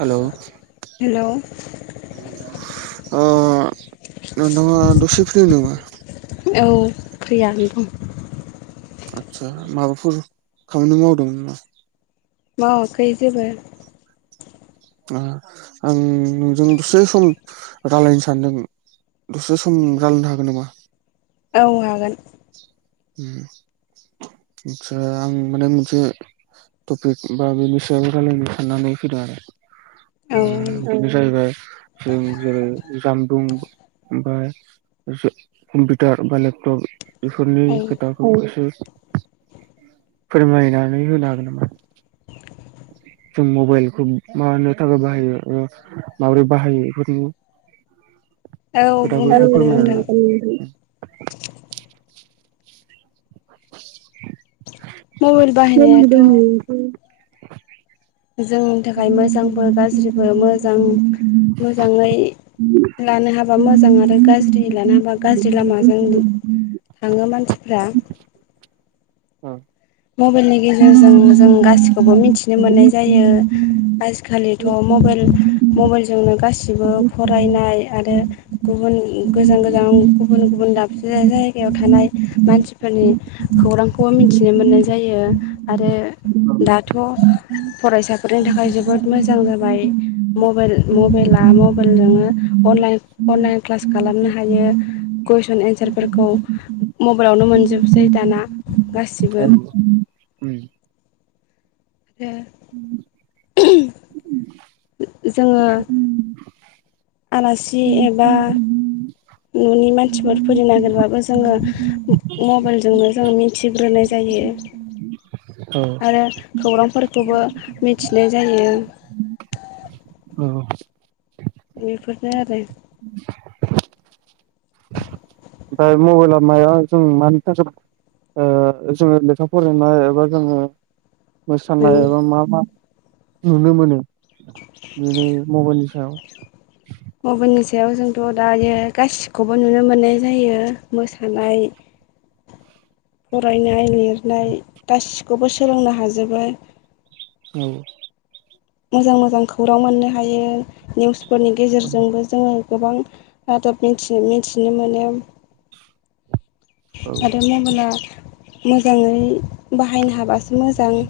Hello hello नोंथाङा दसे free नामा औ फ्रियानो दं आदसा माबाफोर खामानि मावदों नामा मावाखै जेबो आ आं नोंजों दसे सम रालायनो सानदों दसे सम रालायनो हागोन नामा औ हागोन उम आसा आं माने मोनसे टपिक बा बेनि सायाव रायलायनो साननानै फैदों आरो औ उम बेनो जाहैबाय जों जेरै जामबुं ओमफ्राय जा कम्पिउटार बा लेपटप बेफोरनि औ खोथाखौ एसे फोरमायनानै होनो हागोन नामा जों मबाइलखौ मानो थाखाय बाहायो ओ माब्रै बाहायो एफोरनि औ बुंनो खोथाखौ हागोन नोंथां फोरमायनानै मबाइल बाहायनायाथ' [inaudible] जोंनि थाखाय मोजांबो गाज्रिबो मोजां मोजाङै लानो हाबा मोजां आरो गाज्रि लानो हाबा गाज्रि लामाजों थाङो मानसिफ्रा उम मबेलनि गेजेरजों जों गासिखौबो मिथिनो मोननाय जायो आजिखालिथ' मबेल मबेलजोंनो गासिबो फरायनाय आरो गुबुन गोजान गोजान गुबुन गुबुन दाबसे जाय-जायगायाव थानाय मानसिफोरनि खौरांखौबो मिथिनो मोननाय जायो आरो औ औ दाथ' औ उम फरायसाफोरनि थाखाय जोबोद मोजां जाबाय मबेल मबेला मबेलजोंनो अनलाइन अनलाइन क्लास खालामनो हायो औ कुइसन एन्सारफोरखौ मबाइलावनो मोनजोबसै दाना गासिबो उम [inaudible] [unintelligible] जोङो आलासि एबा न'नि मानसिफोर फैनो नागिरबाबो जोङो मबाइलजोंनो जों मिथिग्रोनाय जायो औ रो खौरांफोरखौबो मिथिनाय जायो औ बेफोरनो आरो ओमफाय मबेला माया जों मानि थाखाय ओ जोङो लेखा फरायनाय एबा जोङो मोसानाय ओं एबा मा मा नुनो मोनो बेयो मबाइलनि सायाव मबाइलनि सायाव जोंथ' दायो गासिखौबो नुनो मोननाय जायो मोसानाय फरायनाय लिरनाय गासिखौबो सोलोंनो हाजोबो आरो औ मोजां मोजां खौरां मोननो हायो निउसफोरनि गेजेरजोंबो जोङो गोबां रादाब मिनथिन मिनथिनो मोनो औ आरो मबेला मोजाङै बाहायनो हाबासो मोजां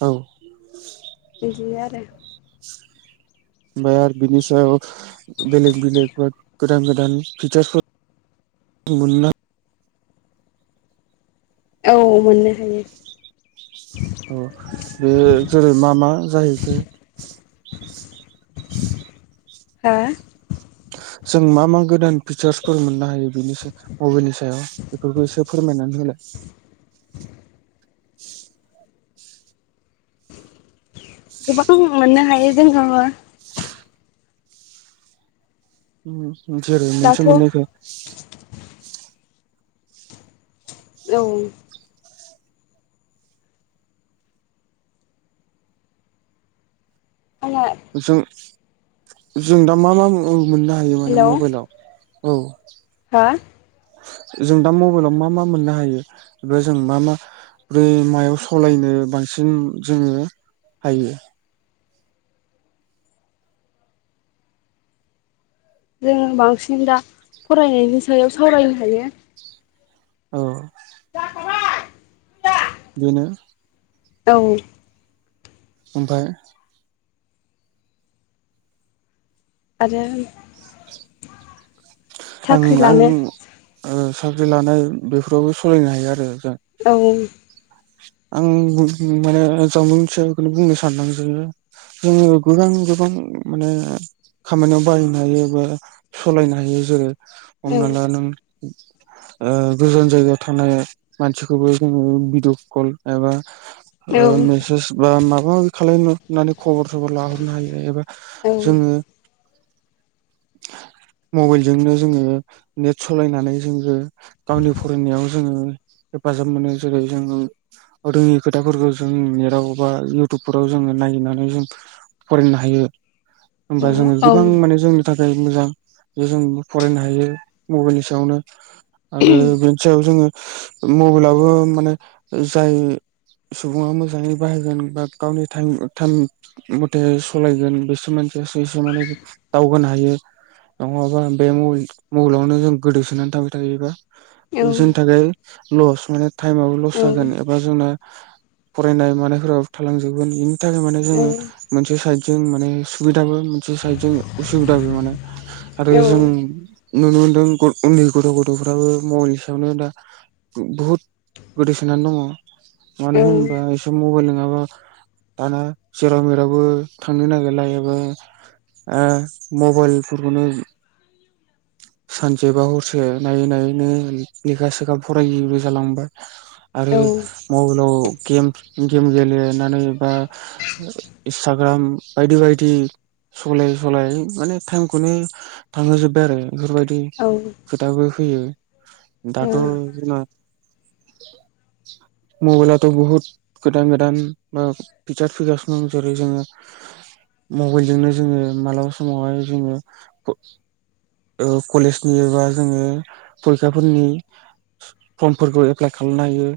औ इदिनो आरो बा बिनि सायाव बेलेग बेलेग बा गोदान गोदान फिचारफोर मोननो औ मोननो हायो अ बेयो जेरै मा मा जाहैखो हा जों मा मा गोदान फिचार्सफोर मोननो हायो बेनि साया बबेनि सायाव बेफोरखौ एसे फोरमायनानै होलाय गोबां मोननो हायो जोंहाबो उम जेरै दाथ' मोनसे औ मोननैखो औ [unintelligible] जों जों दा मा मा मो-मोननो हायो माने हेलौ मबाइलाव औ हा जों दा मबाइलाव मा मा मोननो हायो एबा जों मा मा फ्राय मायाव सलायनो बांसिन जोङो हायो जोङो बांसिन दा फरायनायनि सायाव सावरायनो हायो। औ जाखाबाय [unintelligible] बेनो औ ओमफाय आरो आं साख्रि आं लानो ओ साख्रि लानाय बेफोरावबो सलायनो हायो आरो दा ओं आं माने [unintelligible] बुंनो सानदों जे जोङो गोबां गोबां माने खामानियाव बाहायनो हायो बा सलायनो हायो जेरै औ हमना ला नों ओ गोजान जायगायाव थानाय मानसिखौबो जोङो बिद कल एबा औ ओ मेसेस बा माबा माबि खालामलनो होननानै खबर सबर लाहरनो हायो एबा औ जोङो [inaudible] मबाइलजोंनो जोङो नेट सलायनानै जोङो गावनि फरायनायाव जोङो हेफाजाब मोनो जेरै जोङो रोङि खोथाफोरखौ जों नेटआव बा इउटुबफोराव जोङो नायगिनानै जों फरायनो हायो होमबा जोङो औ औ गोबां माने जोंनो थाखाय मोजां बे जों फरायनो हायो मबाइलनि सायावनो आरो बे सायाव जोङो मबेलाबो माने जाय सुबुङा मोजाङै बाहायगोन बा गावनि टाइम टाइम मथे सलायगोन बिसोरस से माने दावगानो हायो। नङाबा बे मबाइल-मबाइलावनो जों गोदोसोनानै थाबाय थायोबा औ बिसोरनि थाखाय लस माने टाइमाव औ जागोन एबा जोंना फरायनाय मानायफोराबो थालांजोबगोन। थाखाय माने जोङो औ मोनसे साइद जों माने सुबिदाबो मोनसे साइद जों उसुबिदाबो माने आरो जों नुनो मोनदों ग उन्दै गथ' गथ'फ्राबो मबेलनि सायावनो दा बहुद नानै दङ' मानो होनोबा औ मबाइल नङाबा दाना जेराव मेरावबो थांनो नागिरला एबा ओ मबाइलफोरखौनो सानसे बा हरसे नायै नायैनो लेखा सेखा फरायैबो जालांबाय। आरो मबाइलाव गेम गेम गेलेनानै बा इन्सटाग्राम बायदि बायदि। सलाय सलायै माने टाइमखौनो थांहोजोबबाय आरो। बेफोरबायदि खोथाबो फैयो दाथ' जोंना मबाइलाथ' बहुद गोदान गोदान ओ फिटार फैगासिनो दं जेरै जोङो मबाइलजोंनो जोङो मालाबा समाव‌‌ हाय जोङो ओ कलेजनि एबा जोङो फरायसाफोरनि फर्मफोरखौ एप्लाइ खालामनो हायो।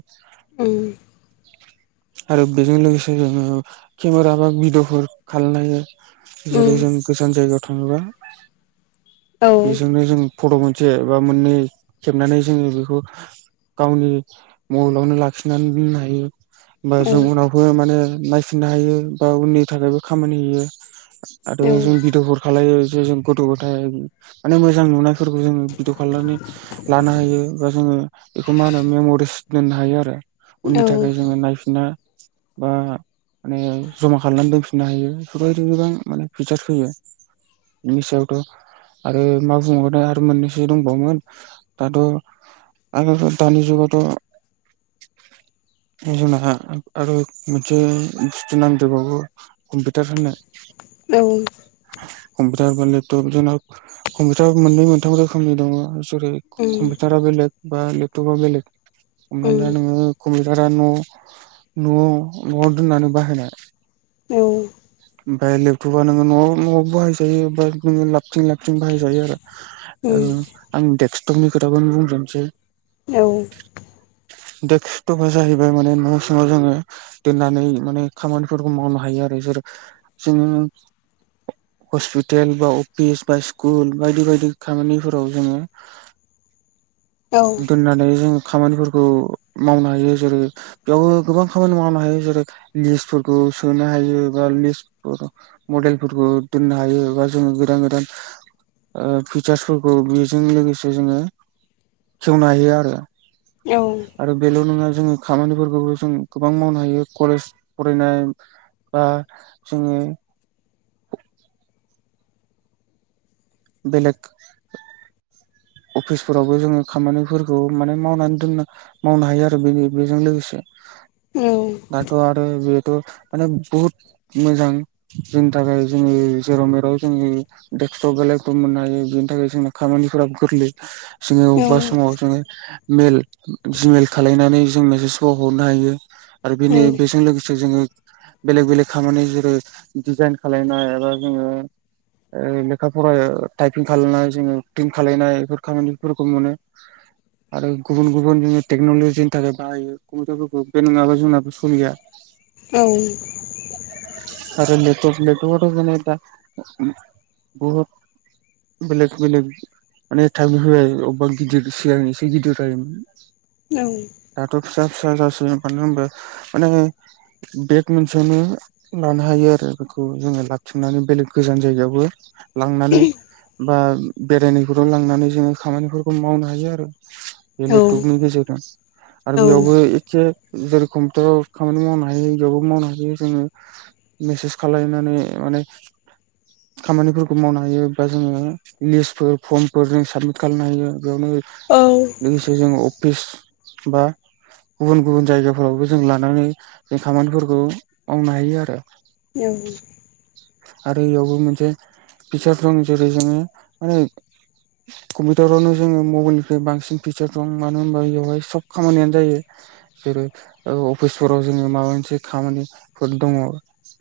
उम। आरो बेजों लोगोसे जोङो केमेरा बा भिडिअफोर खालामनो हायो। जेरै जों गोजान जायगायाव थाङोबा बेजोंनो जों फट' मोनसे एबा मोननै खेबनानै जोङो बेखौ गावनि मबेलावनो लाखिनानै दोननो हायो होमबा जों उनाव बो माने नायफिननो हायो बा उननि थाखायबो खामानि होयो आरो औ जों भिडअफोर खालायो जे जों गथ' गथाय माने मोजां नुनायफोरखौ जोङो भिडअ खालायनानै लानो हायो बा जोङो बेखौ मा होनो मेमरिस दोननो हायो आरो औ उननि औ थाखाय जोङो नायफिनना बा माने जमा खालामनानै दोनफिननो हायो बेफोरबायदि गोबां माने पिज फैयो। मिनि सायावथ आरो मा बुंङबावो आरो मोननैसो दंबावोन दाथ' आगोल दानि जुगावथ' जोंना आरो मोनसे बुस्थु नांदेरबावो कम्पिउटार होनो औ। कम्पिउटार बा लेपटप जोंना कम्पिउटार मोननै मोनथाम रोखोमनि दङ जेरै कम्पिउटारा बेलेग बा लेपटप बेलेग। हमना नोङो कम्पिउटारा न' न' न'आव दोननानै बाहायनाय। औ। उमफाय लेपटपा नोङो न'आव न'आव बाहायजायो बाद नोङो लाथिं लाबथिं बाहायजायो आरो। आं दडेक्सकटपनि खोथाखौनो बुंजेनसै। औ। देस्खथबआ जाहैबाय माने न' समाव जोङो दोननानै माने खामानिफोरखौ मावनो हायो आरो जेरै जोङो हस्पिटेल बा अफिस बा स्कुल बायदि बायदि खामानिफोराव जोङो दोननानै जों खामानिफोरखौ मावनो हायो जेरै बेयावबो गोबां खामानि मावनो हायो जेरै लिस्टफोरखौ सोनो हायो बा लिस्ट मडेलफोरखौ दोननो हायो एबा जोङो गोदान गोदान ओ फिचार्सफोरखौ बेजों लोगोसे जोङो खेवनो हायो आरो। औ। आरो बेल' नङा जोङो खामानिफोरखौबो जों गोबां मावनो हायो कलेज फरायनाय। बा जोङो [inaudible] बेलेग अफिसफोरावबो जोङो खामानिफोरखौ माने मावनानै दोनना मावनो हायो आरो बेनि बेजों लोगोसे। औ। आरथ आरो बियो माने बहुत मोजां। जोंनि थाखाय जोंनि जेराव मेराव जोंनि दडेक्सटप बेलेगफोर मोननो हायो बिनि थाखाय जोंना खामानिफोराबो गोरलै जोङो अबेबा समाव जोङो मेल जिमेल खालायनानै जों मेसेजखौ हरनो हायो। आरो बेनो बेजों लोगोसे जोङो बेलेग बेलेग खामानि जेरै डिजाइन खालायनाय एबा जोङो ओ लेखा फरायाव टाइपिं खालामनानै जोङो खालायनाय बेफोर खामानिफोरखौ मोनो। आरो गुबुन गुबुन जोङो टेक्न'लजिनि थाखाय बाहायो कम्पिउटारफोरखौ बे नङाबा जोंनाबो सलिया। औ आरो नेटवर्क‌ नेटवर्कआवथ' जोङो दा बहुत बेलेग बेलेग माने थाबनो होबाय अबेबा गिदिर सिगां एसे गिदिर जायोमोन। औ दाथ' फिसा फिसा जासै मानो होनबा माने बेग मोनसेयावनो लानो हायो आरो बेखौ जोङो लाबथिंनानै बेलेग गोजान जायगायावबो लांनानै बा बेरायनो दिरुन लांनानै जोङो खामानिफोरखौ मावनो हायो आरो बे लेपटपनि गेजेरजों। आरो बेयावबो एखे जेरै कम्पिउटाराव खामानि मावनो हायो बेयावबो मावनो हायो जोङो मेसेज खालायनानै माने खामानिफोरखौ मावनो हायो बा जोङो लिस्टफोर फर्मफोर जों साबमिट खालामनो हायो बेयावनो लोगोसे जों अफिस बा गुबुन गुबुन जायगाफोरावबो जों लानानै जों खामानिफोरखौ मावनो हायो आरो। औ आरो इयावबो मोनसे फिचार दं जेरै जोङो माने कम्पिउटारावनो जोङो मबाइलनिफ्राय बांसिन फिचार दं मानो होनबा बेयावहाय सब खामानियानो जायो। जेरै ओ अफिसफोराव जोङो माबा मोनसे खामानिफोर दङ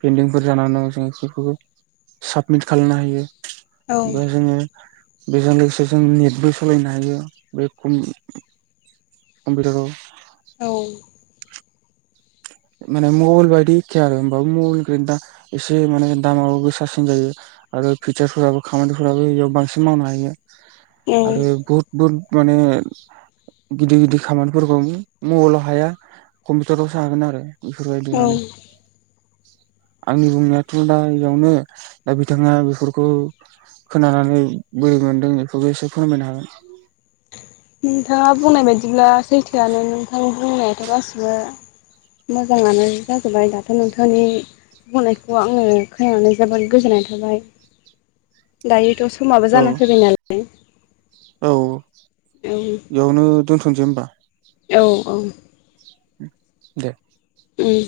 पेन्दिंफोर जानानै जोङो बेफोरखौबो साबमिट खालामनो हायो ओमफ्राय जोङो बेजों लोगोसे जों नेटबो सालायनो हायो बे कम्पिउटाराव औ माने मबाइल बायदि एखे आरो होमबा मबाइल निख्रुइ दा एसे माने दामाब गोसासिन जायो। आरो फिचारसफोराबो खामानिफोराबो इयाव बांसिन मावनो हायो आरो बहुद बहुत माने गिदिर गिदिर खामानिफोरखौ मबाइलाव हाया कम्पिउटाराव- सो हागोन आरो बेफोरबायदि माने। आंनि बुंनायाथ' दा इयावनो दा बिथाङा बेफोरखौ खोनानानै बोरै मोनदों बेखौबो एसे फोरमायनो हागोन। नोंथाङा बुंनाय बायदिब्ला सैथोआनो नोंथां बुंनायाथ' गासिबो मोजाङानो जाजोब्बाय दाथ' नोंथांनि बुंनायखौ आङो खोनानानै जोबोद गोजोननाय थाबाय। दायोथ' समाबो औ जानानै फैबाय नालाय औ उम बेयावनो दोनथ'नोसै होमबा? औ औ दे उम।